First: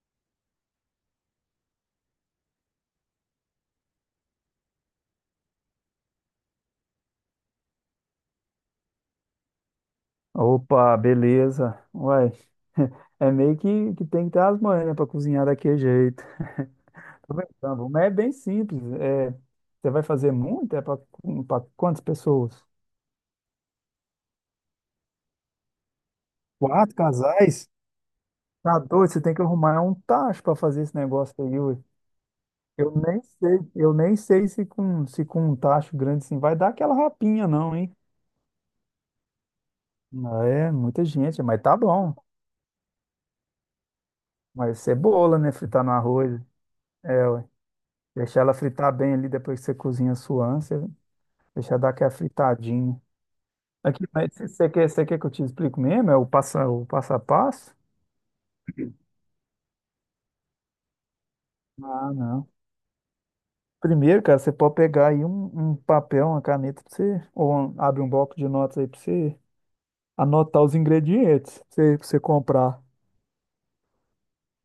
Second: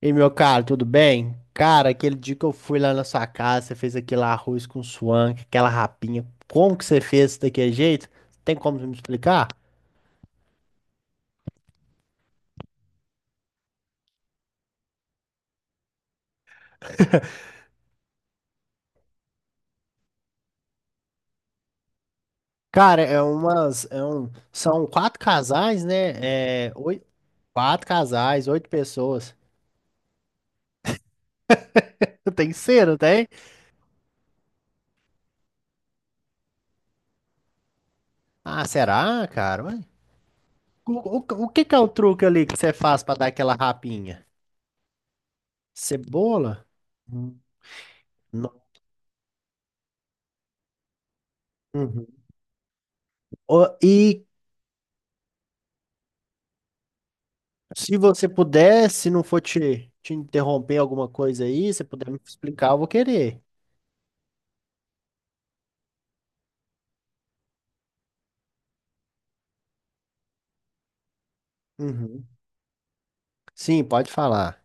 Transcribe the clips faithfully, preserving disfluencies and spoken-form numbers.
E meu caro, tudo bem? Cara, aquele dia que eu fui lá na sua casa, você fez aquele arroz com suã, com aquela rapinha. Como que você fez isso daquele jeito? Tem como me explicar? Opa, beleza. Uai, é meio que, que tem que ter as manhas, né, para cozinhar daquele jeito. Tô brincando, mas é bem simples. É, você vai fazer muito? É para quantas pessoas? Cara, é umas, é um, são quatro casais, né? É, Quatro oito, casais? quatro casais, oito Tá doido, você pessoas. tem que arrumar um tacho para fazer esse negócio aí, ué. Tem Eu cera, não nem tem? sei, eu nem sei se com, se com um tacho grande assim vai dar aquela rapinha, não, hein? Ah, será, cara? Ué, Ah, é, O, muita gente, o, o mas que que tá é o bom. truque ali que você faz pra dar aquela rapinha? Mas cebola, né? Fritar no arroz. Cebola? É, Hum. ué. Deixar Não. ela fritar bem ali depois que você cozinha a sua ânsia. Deixa eu dar Uhum. aquela fritadinha. Ô, Aqui, E mas você você quer, você quer que eu te explique mesmo? É o passo, o passo a passo? Se você puder, se não for te, te interromper alguma coisa aí, você puder Ah, me não. explicar, eu vou querer. Primeiro, cara, você pode pegar aí um, um papel, uma caneta pra você, ou um- abre um bloco de notas aí pra você anotar os ingredientes pra você, pra você Uhum. comprar. Sim, pode falar.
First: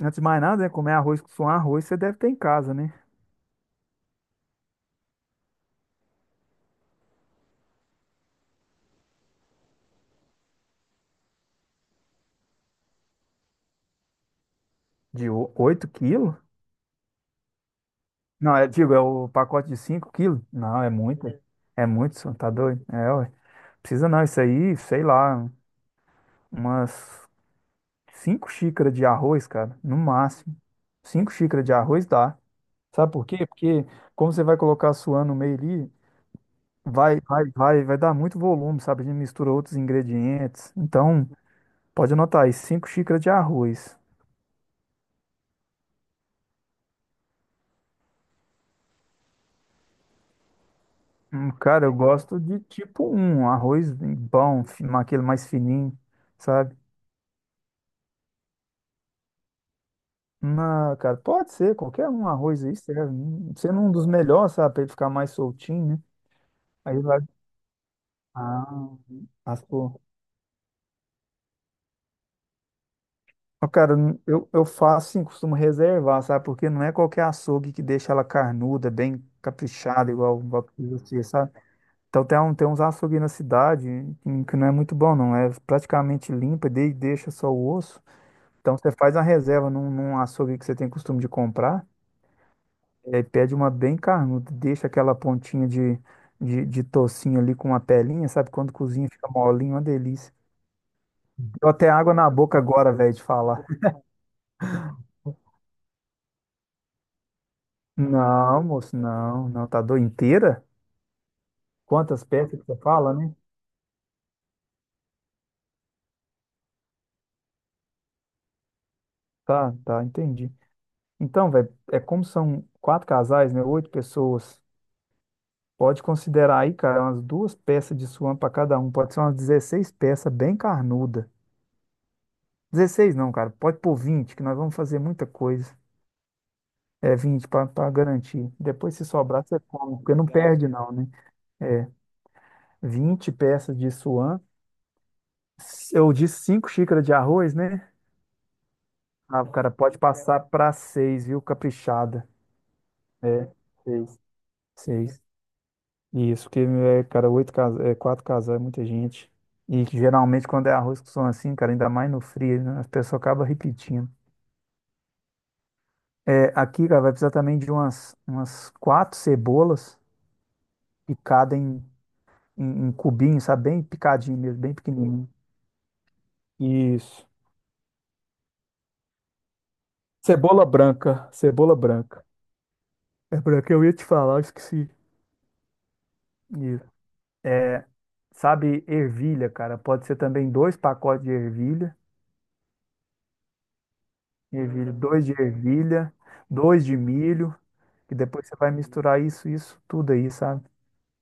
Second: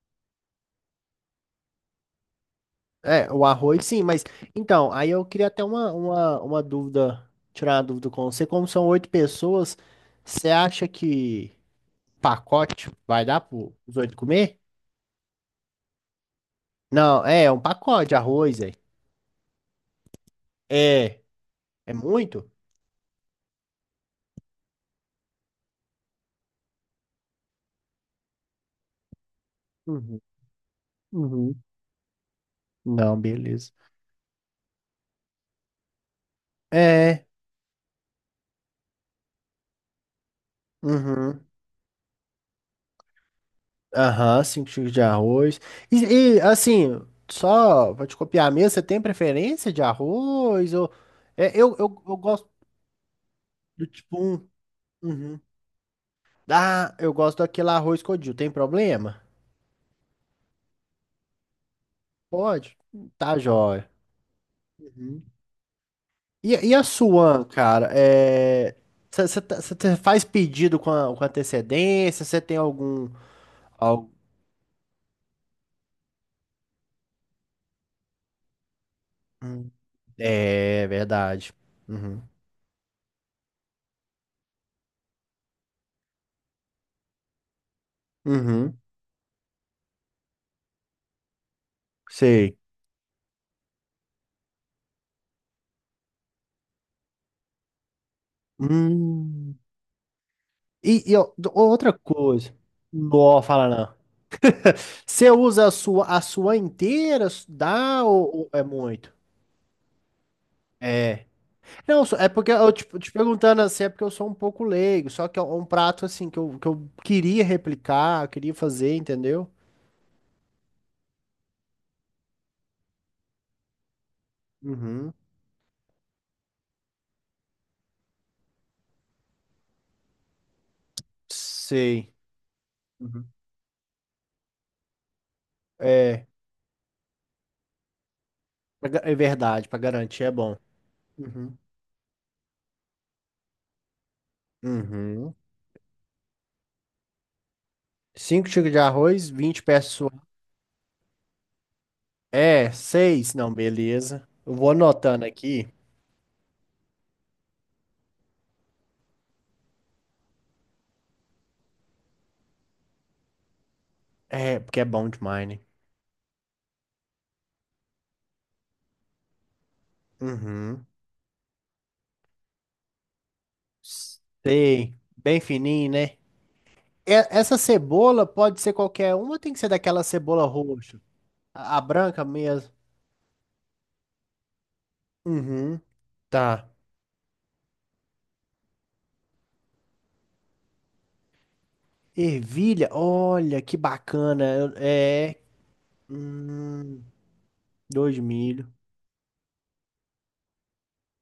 Antes de mais nada, né, comer arroz com arroz, você deve ter em casa, né? É, o arroz, sim, mas então, aí eu queria até uma, uma, uma dúvida, tirar uma dúvida com você. Como são oito pessoas, você acha que pacote vai dar para os oito comer? De o- oito quilos? Não, é, é um pacote de Não, arroz é, aí. digo, é o pacote de cinco quilos? Não, é É, muito. É é muito, senhor, muito? tá doido? É, ué. Precisa não, isso aí, sei lá, umas cinco xícaras de arroz, cara, no Uhum, máximo. Cinco uhum. xícaras de arroz dá. Sabe Não, por quê? beleza. Porque como você vai colocar a suã no meio ali, vai, É, vai, vai, vai dar muito volume, sabe? A gente mistura outros ingredientes. Então, uhum. pode anotar aí, cinco xícaras de arroz. Aham, cinco xícaras de arroz. E, e, assim, só pra te copiar mesmo, você tem preferência de arroz? Ou... É, Hum, eu, cara, eu eu, eu gosto gosto de tipo um um do arroz bem tipo um. bom, fi- aquele Uhum. mais fininho, sabe? Ah, eu gosto daquele arroz codil. Tem problema? Não, cara, pode ser, qualquer um arroz Pode? aí serve. Tá, Hum, Sendo jóia. um dos melhores, sabe? Pra ele ficar Uhum. mais soltinho, né? E, e a Aí vai. sua, cara? É... Ah, Você assou. faz pedido com, a- com antecedência? Você tem algum, Ó, cara, algum. n- eu, eu faço sim, costumo reservar, sabe? Porque não é qualquer açougue que deixa ela carnuda, bem caprichada, igual igual É precisa ser, sabe? verdade. Uhum. Então tem, um, tem uns açougues na cidade em que não é muito bom, não. É praticamente limpa, de, deixa só o osso. Então Uhum. você faz a reserva num, num açougue que você tem costume de comprar, Sei. é, pede uma bem carnuda, deixa aquela pontinha de, de, de tocinho ali com uma pelinha, sabe? Quando cozinha fica Hum. molinho, uma delícia. E, e ó, d- Deu até outra água na coisa. boca agora, velho, de Não, falar. fala não. Você usa a sua, a sua inteira? Dá ou, ou é Não, moço, muito? não, não, tá doido inteira? É. Não, só- Quantas é porque peças que eu você te, te fala, né? perguntando assim, é porque eu sou um pouco leigo. Só que é um prato assim que eu, que eu queria replicar, eu queria fazer, entendeu? Tá, tá, entendi. Então, velho, é como são quatro casais, né? Oito pessoas. Uhum. Pode considerar aí, cara, umas duas peças de suã para cada um. Pode ser umas dezesseis peças bem carnuda. Sei. Dezesseis, Uhum. não, cara, pode pôr vinte. Que nós vamos fazer muita coisa. É, É vinte para garantir. pra Depois, ga- se é sobrar, você verdade, pra come, porque garantir não é bom. perde, não, né? Uhum. É vinte peças de suã. Uhum. Eu disse cinco xícaras de arroz, né? Cinco xícaras de arroz, Ah, vinte cara, pode peças. passar pra seis, viu? Caprichada. É, seis. É, Não, seis. beleza. Eu vou Seis. anotando aqui. Isso, que, é, cara, oito casa, é, quatro casal é muita gente. E que geralmente quando é arroz com som assim, cara, ainda mais no frio, né? As pessoas acabam repetindo. É, porque é bom demais, né? É, aqui, cara, vai precisar também de umas, umas quatro cebolas Uhum. picadas em, em, em cubinho, sabe? Bem picadinho mesmo, bem Sei. pequenininho. Bem fininho, né? E- Isso. Essa cebola pode ser qualquer uma, ou tem que ser daquela cebola Cebola roxa. branca, cebola A, a branca. branca mesmo. É branca, eu ia te falar, eu esqueci. Uhum. Tá. Isso. É, sabe, ervilha, cara. Pode ser também dois pacotes de ervilha. Ervilha, olha que bacana. Eu- Ervilha, dois de É. ervilha, dois de Hum, milho. dois E de depois você milho. vai misturar isso, isso, tudo aí, sabe?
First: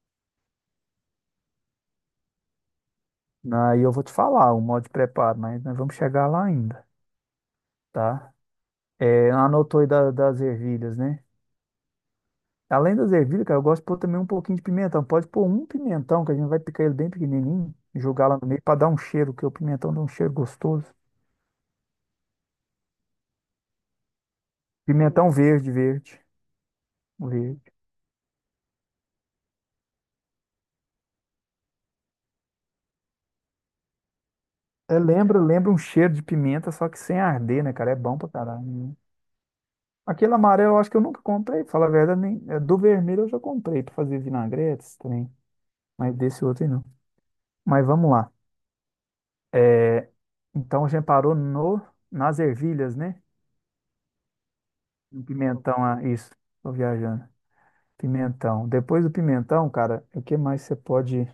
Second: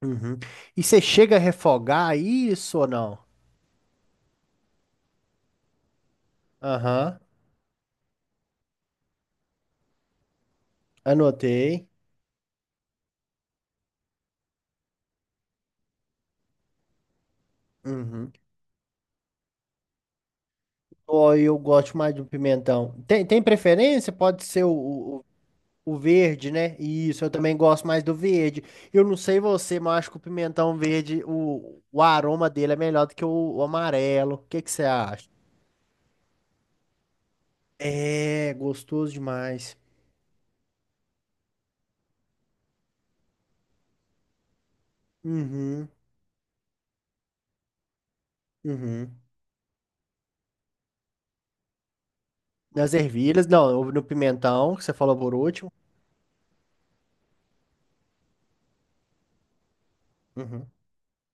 Uhum. E você chega a refogar isso ou não? Aí eu vou te falar o modo de preparo, mas nós vamos chegar lá ainda, Aham. tá? É, anotou aí da- das ervilhas, né? Anotei. Além das ervilhas, cara, eu gosto de pôr também um pouquinho de pimentão. Pode pôr um pimentão, que a gente vai picar ele bem pequenininho, jogar Uhum. lá no meio para dar um cheiro, que o pimentão dá um cheiro gostoso. Ou eu gosto mais de um pimentão. Tem, tem preferência? Pode ser o, o Pimentão verde, O verde, verde, né? Isso, eu também verde. gosto mais do verde. Eu não sei você, mas eu acho que o pimentão verde, o, o aroma dele é melhor do que o, o amarelo. O que que você É, acha? lembra, lembra um cheiro de pimenta, só que sem arder, né, cara? É bom pra É, caralho, né? gostoso demais. Aquele amarelo eu acho que eu nunca comprei, fala a verdade, nem, é, do vermelho eu já comprei pra fazer vinagretes também, Uhum, mas desse outro aí não. Mas vamos lá. uhum. É, então a gente parou no, nas Nas ervilhas, né? ervilhas, não, no pimentão, que você falou No por último. pimentão, ah, isso. Tô viajando. Pimentão. Depois do pimentão, cara, o que mais Uhum. você pode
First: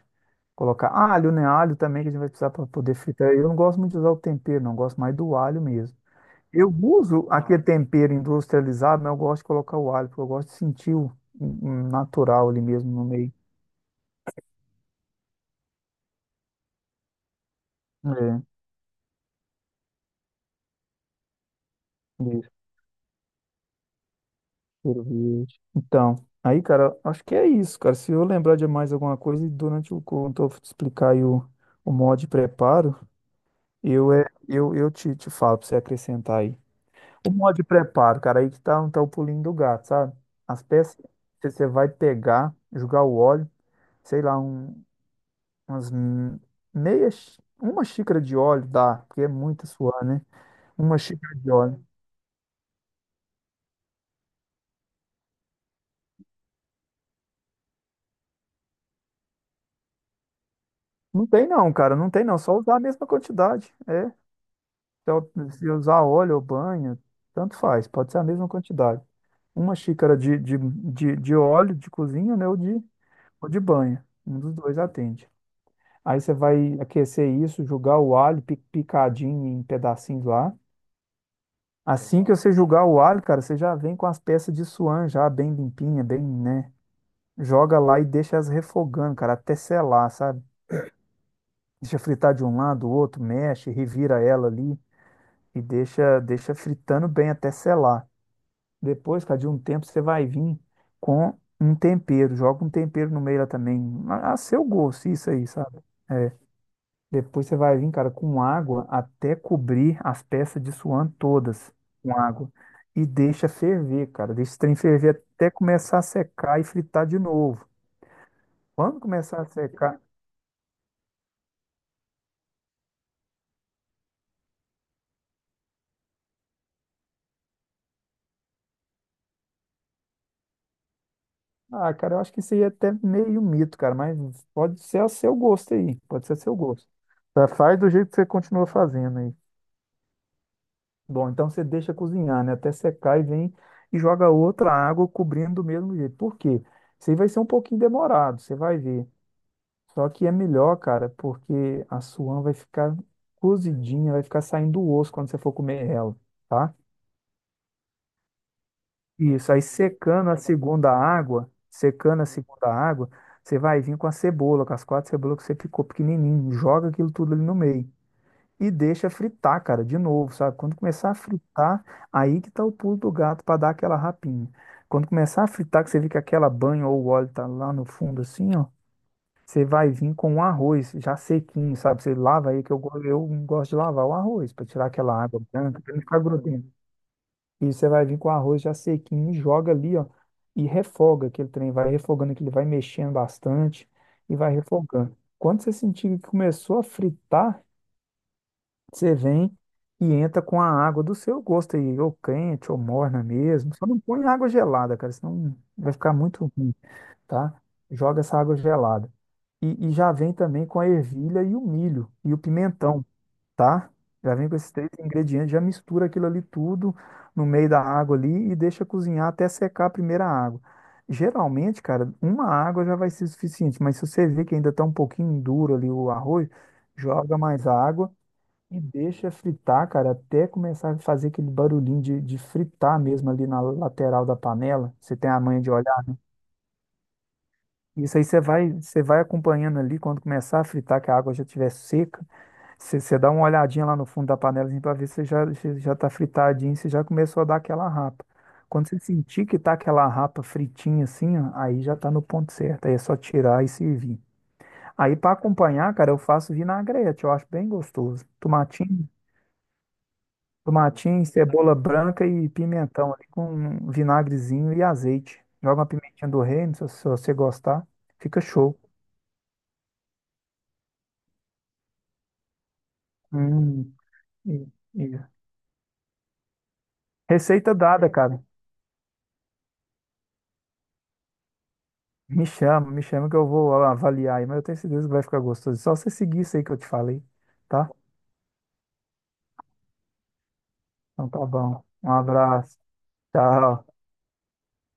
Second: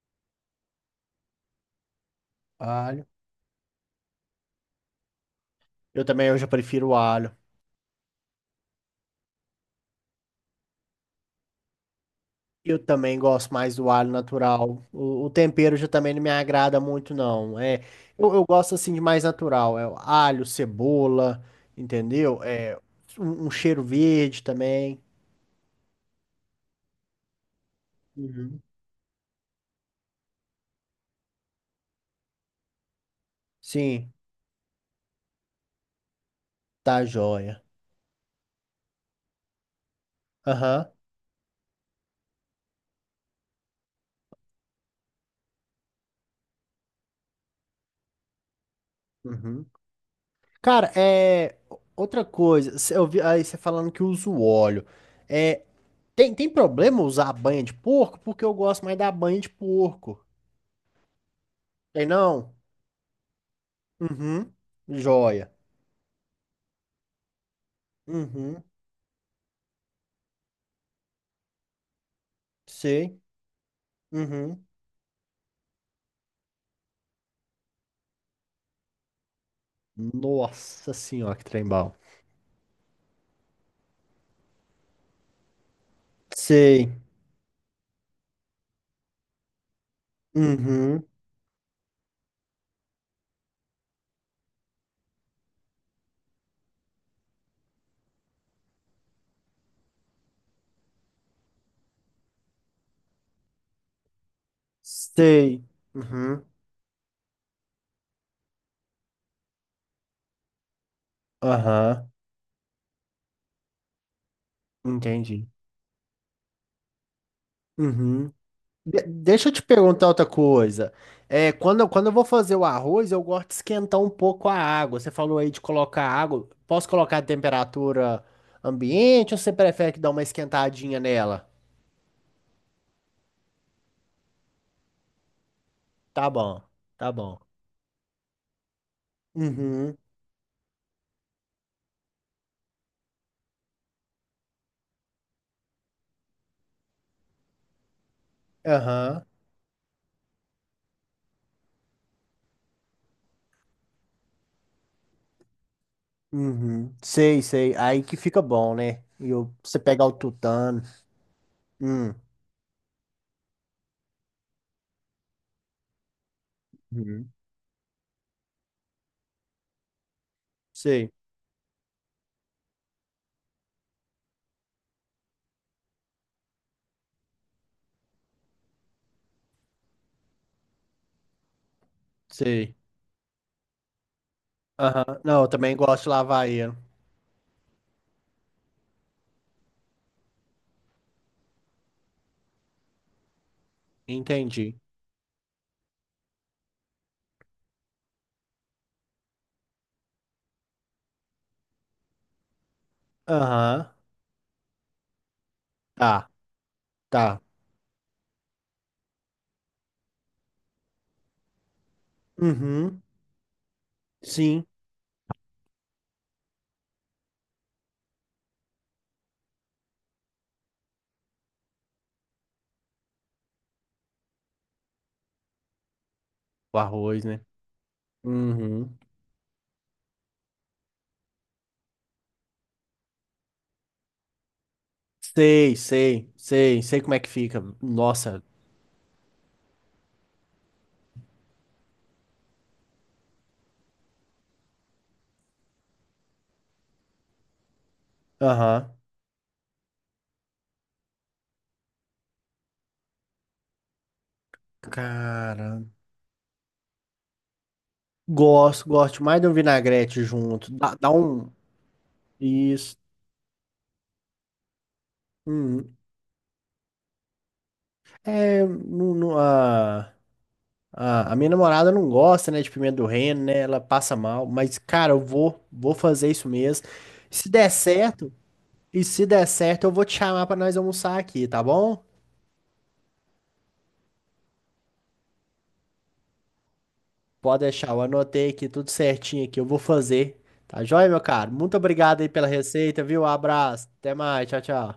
colocar? Alho, né? Alho também que a gente vai precisar para poder Alho. fritar. Eu não gosto muito de usar o tempero, não. Eu gosto mais do alho mesmo. Eu também, eu já Eu prefiro o uso alho. aquele tempero industrializado, mas eu gosto de colocar o alho, porque eu gosto de sentir o o natural ali Eu mesmo no também meio. gosto mais do alho natural. O, o tempero já também não me agrada muito, não. É, eu, É, eu gosto assim de mais natural. É o alho, cebola, entendeu? isso, É um, um cheiro verde também. cheiro verde. Então, aí, cara, acho que é isso, cara. Se eu lembrar Uhum. de mais alguma coisa, e durante o quando eu te explicar aí o, o modo de preparo, Sim, eu, é, eu, eu te, te falo pra você acrescentar aí. tá O modo joia. de preparo, cara, aí que tá, tá o pulinho do gato, sabe? As Aham. peças que você vai pegar, jogar o óleo, sei lá, um umas m- meia, xí- uma xícara de óleo dá, porque é Uhum. muito suor, né? Cara, Uma xícara de é óleo. outra coisa. Cê- Eu vi aí você falando que usa o óleo. É, tem, tem problema usar a banha de porco? Porque eu gosto mais da banha de porco. Não tem não, cara, Tem não tem não, não? só usar a mesma quantidade, é. Uhum. Então, Joia. se usar óleo ou banha, tanto faz, pode ser a mesma Uhum. quantidade. Uma xícara de, de, de, de óleo de cozinha, né, ou de, Sei. ou de banha, um dos Uhum. dois atende. Aí você vai aquecer isso, jogar o alho pi- picadinho em pedacinhos lá. Nossa senhora, que trem bom. Assim que você jogar o alho, cara, você já vem com as peças de suan já bem limpinha, bem, né? Sei. Joga lá e deixa elas refogando, cara, até selar, sabe? Uhum. Deixa fritar de um lado, do outro, mexe, revira ela ali e deixa, deixa fritando bem até selar. Depois, cara, de um tempo você vai vir com um tempero, joga um tempero no meio lá também, a a seu gosto, isso aí, Sei. sabe? Uhum. Depois você vai vir, cara, com água até cobrir as peças de suã todas Aham. com água e deixa ferver, cara, deixa o trem ferver Entendi. até começar a secar e fritar de novo. Uhum. Quando De- começar a deixa eu te secar. perguntar outra coisa. É, quando, eu- quando eu vou fazer o arroz, eu gosto de esquentar um pouco a água. Você falou aí de colocar água. Posso colocar a temperatura ambiente ou você prefere que dá uma esquentadinha nela? Ah, cara, eu acho que isso aí é até meio mito, cara, mas pode ser a seu gosto aí, pode Tá ser a seu bom. gosto. Tá bom. Tá, faz do jeito que você continua fazendo aí. Uhum. Bom, então você deixa cozinhar, né, até secar e vem e joga outra água cobrindo do mesmo jeito. Por quê? Isso aí vai ser um pouquinho demorado, você vai ver. Aham. Só que é melhor, cara, porque a suã vai ficar cozidinha, vai ficar saindo o osso quando você for comer ela, tá? Uhum. Sei, sei. Aí que fica bom, né? E eu- Isso, aí você pegar o secando a tutano. segunda água, Hum. secando a segunda água, você vai vir com a cebola, com as quatro cebolas que você picou pequenininho, joga aquilo Uhum. tudo ali no meio e deixa fritar, cara, de novo, sabe? Quando começar Sei, a fritar, aí que tá o pulo do gato para dar aquela rapinha. Quando começar a fritar, que você vê que aquela banha ou o óleo tá lá no fundo assim, ó, você vai vir com o arroz já sequinho, sabe? Você lava aí que sei. eu, go- eu gosto de lavar o arroz para tirar Aham. aquela água Não, eu também branca, para não gosto de ficar lavar grudento. ele. E você vai vir com o arroz já sequinho, joga ali, ó, e refoga aquele trem, vai refogando que ele vai mexendo bastante e vai Entendi. refogando. Quando você sentir que começou a fritar, você vem e entra com a água do seu gosto aí, ou quente, ou morna mesmo. Só Aham. não põe água gelada, cara, senão vai ficar Tá, muito ruim, tá. tá? Joga essa água gelada. E, e já vem também com a ervilha e o milho e o Uhum. pimentão, tá? Já vem com Sim. esses três ingredientes, já mistura aquilo ali tudo no meio da água ali e deixa cozinhar até secar a primeira água. Geralmente, cara, uma água já vai ser suficiente, mas se você vê que ainda tá um pouquinho duro ali o arroz, O arroz, joga né? mais água e Uhum. deixa fritar, cara, até começar a fazer aquele barulhinho de, de fritar mesmo ali na lateral da panela. Você tem a manha de Sei, olhar, né? sei, sei. Sei como é que fica. Isso aí você Nossa. vai, você vai acompanhando ali quando começar a fritar, que a água já estiver seca. Você dá uma olhadinha lá no fundo da panela assim, para ver se já, se já tá fritadinho, se já começou a dar aquela rapa. Quando Aham. você sentir que tá aquela rapa fritinha assim, ó, aí já tá no ponto certo. Aí é só tirar e servir. Aí para Cara. acompanhar, cara, eu faço vinagrete, eu acho bem gostoso. Gosto, Tomatinho, gosto mais de um vinagrete junto. Dá, dá tomatinho, um. cebola branca e Isso. pimentão ali com um vinagrezinho e azeite. Joga uma Hum. pimentinha do reino, se, se você gostar, fica É. show. Não, não, ah. A, a minha namorada não gosta, né, de pimenta do reino, né? Ela Hum, passa mal, e- mas, cara, eu e- vou, vou fazer isso mesmo. Se der Receita dada, certo, cara. e se der certo, eu vou te chamar pra nós almoçar aqui, tá bom? Me chama, me chama que eu vou avaliar aí, mas eu tenho certeza que vai ficar gostoso. Só você seguir isso aí que eu te falei, Pode deixar, tá? eu anotei aqui tudo certinho aqui, eu vou fazer. Tá joia, meu Então tá caro? Muito bom. Um obrigado aí pela abraço. receita, viu? Tchau. Abraço, até mais, tchau, tchau.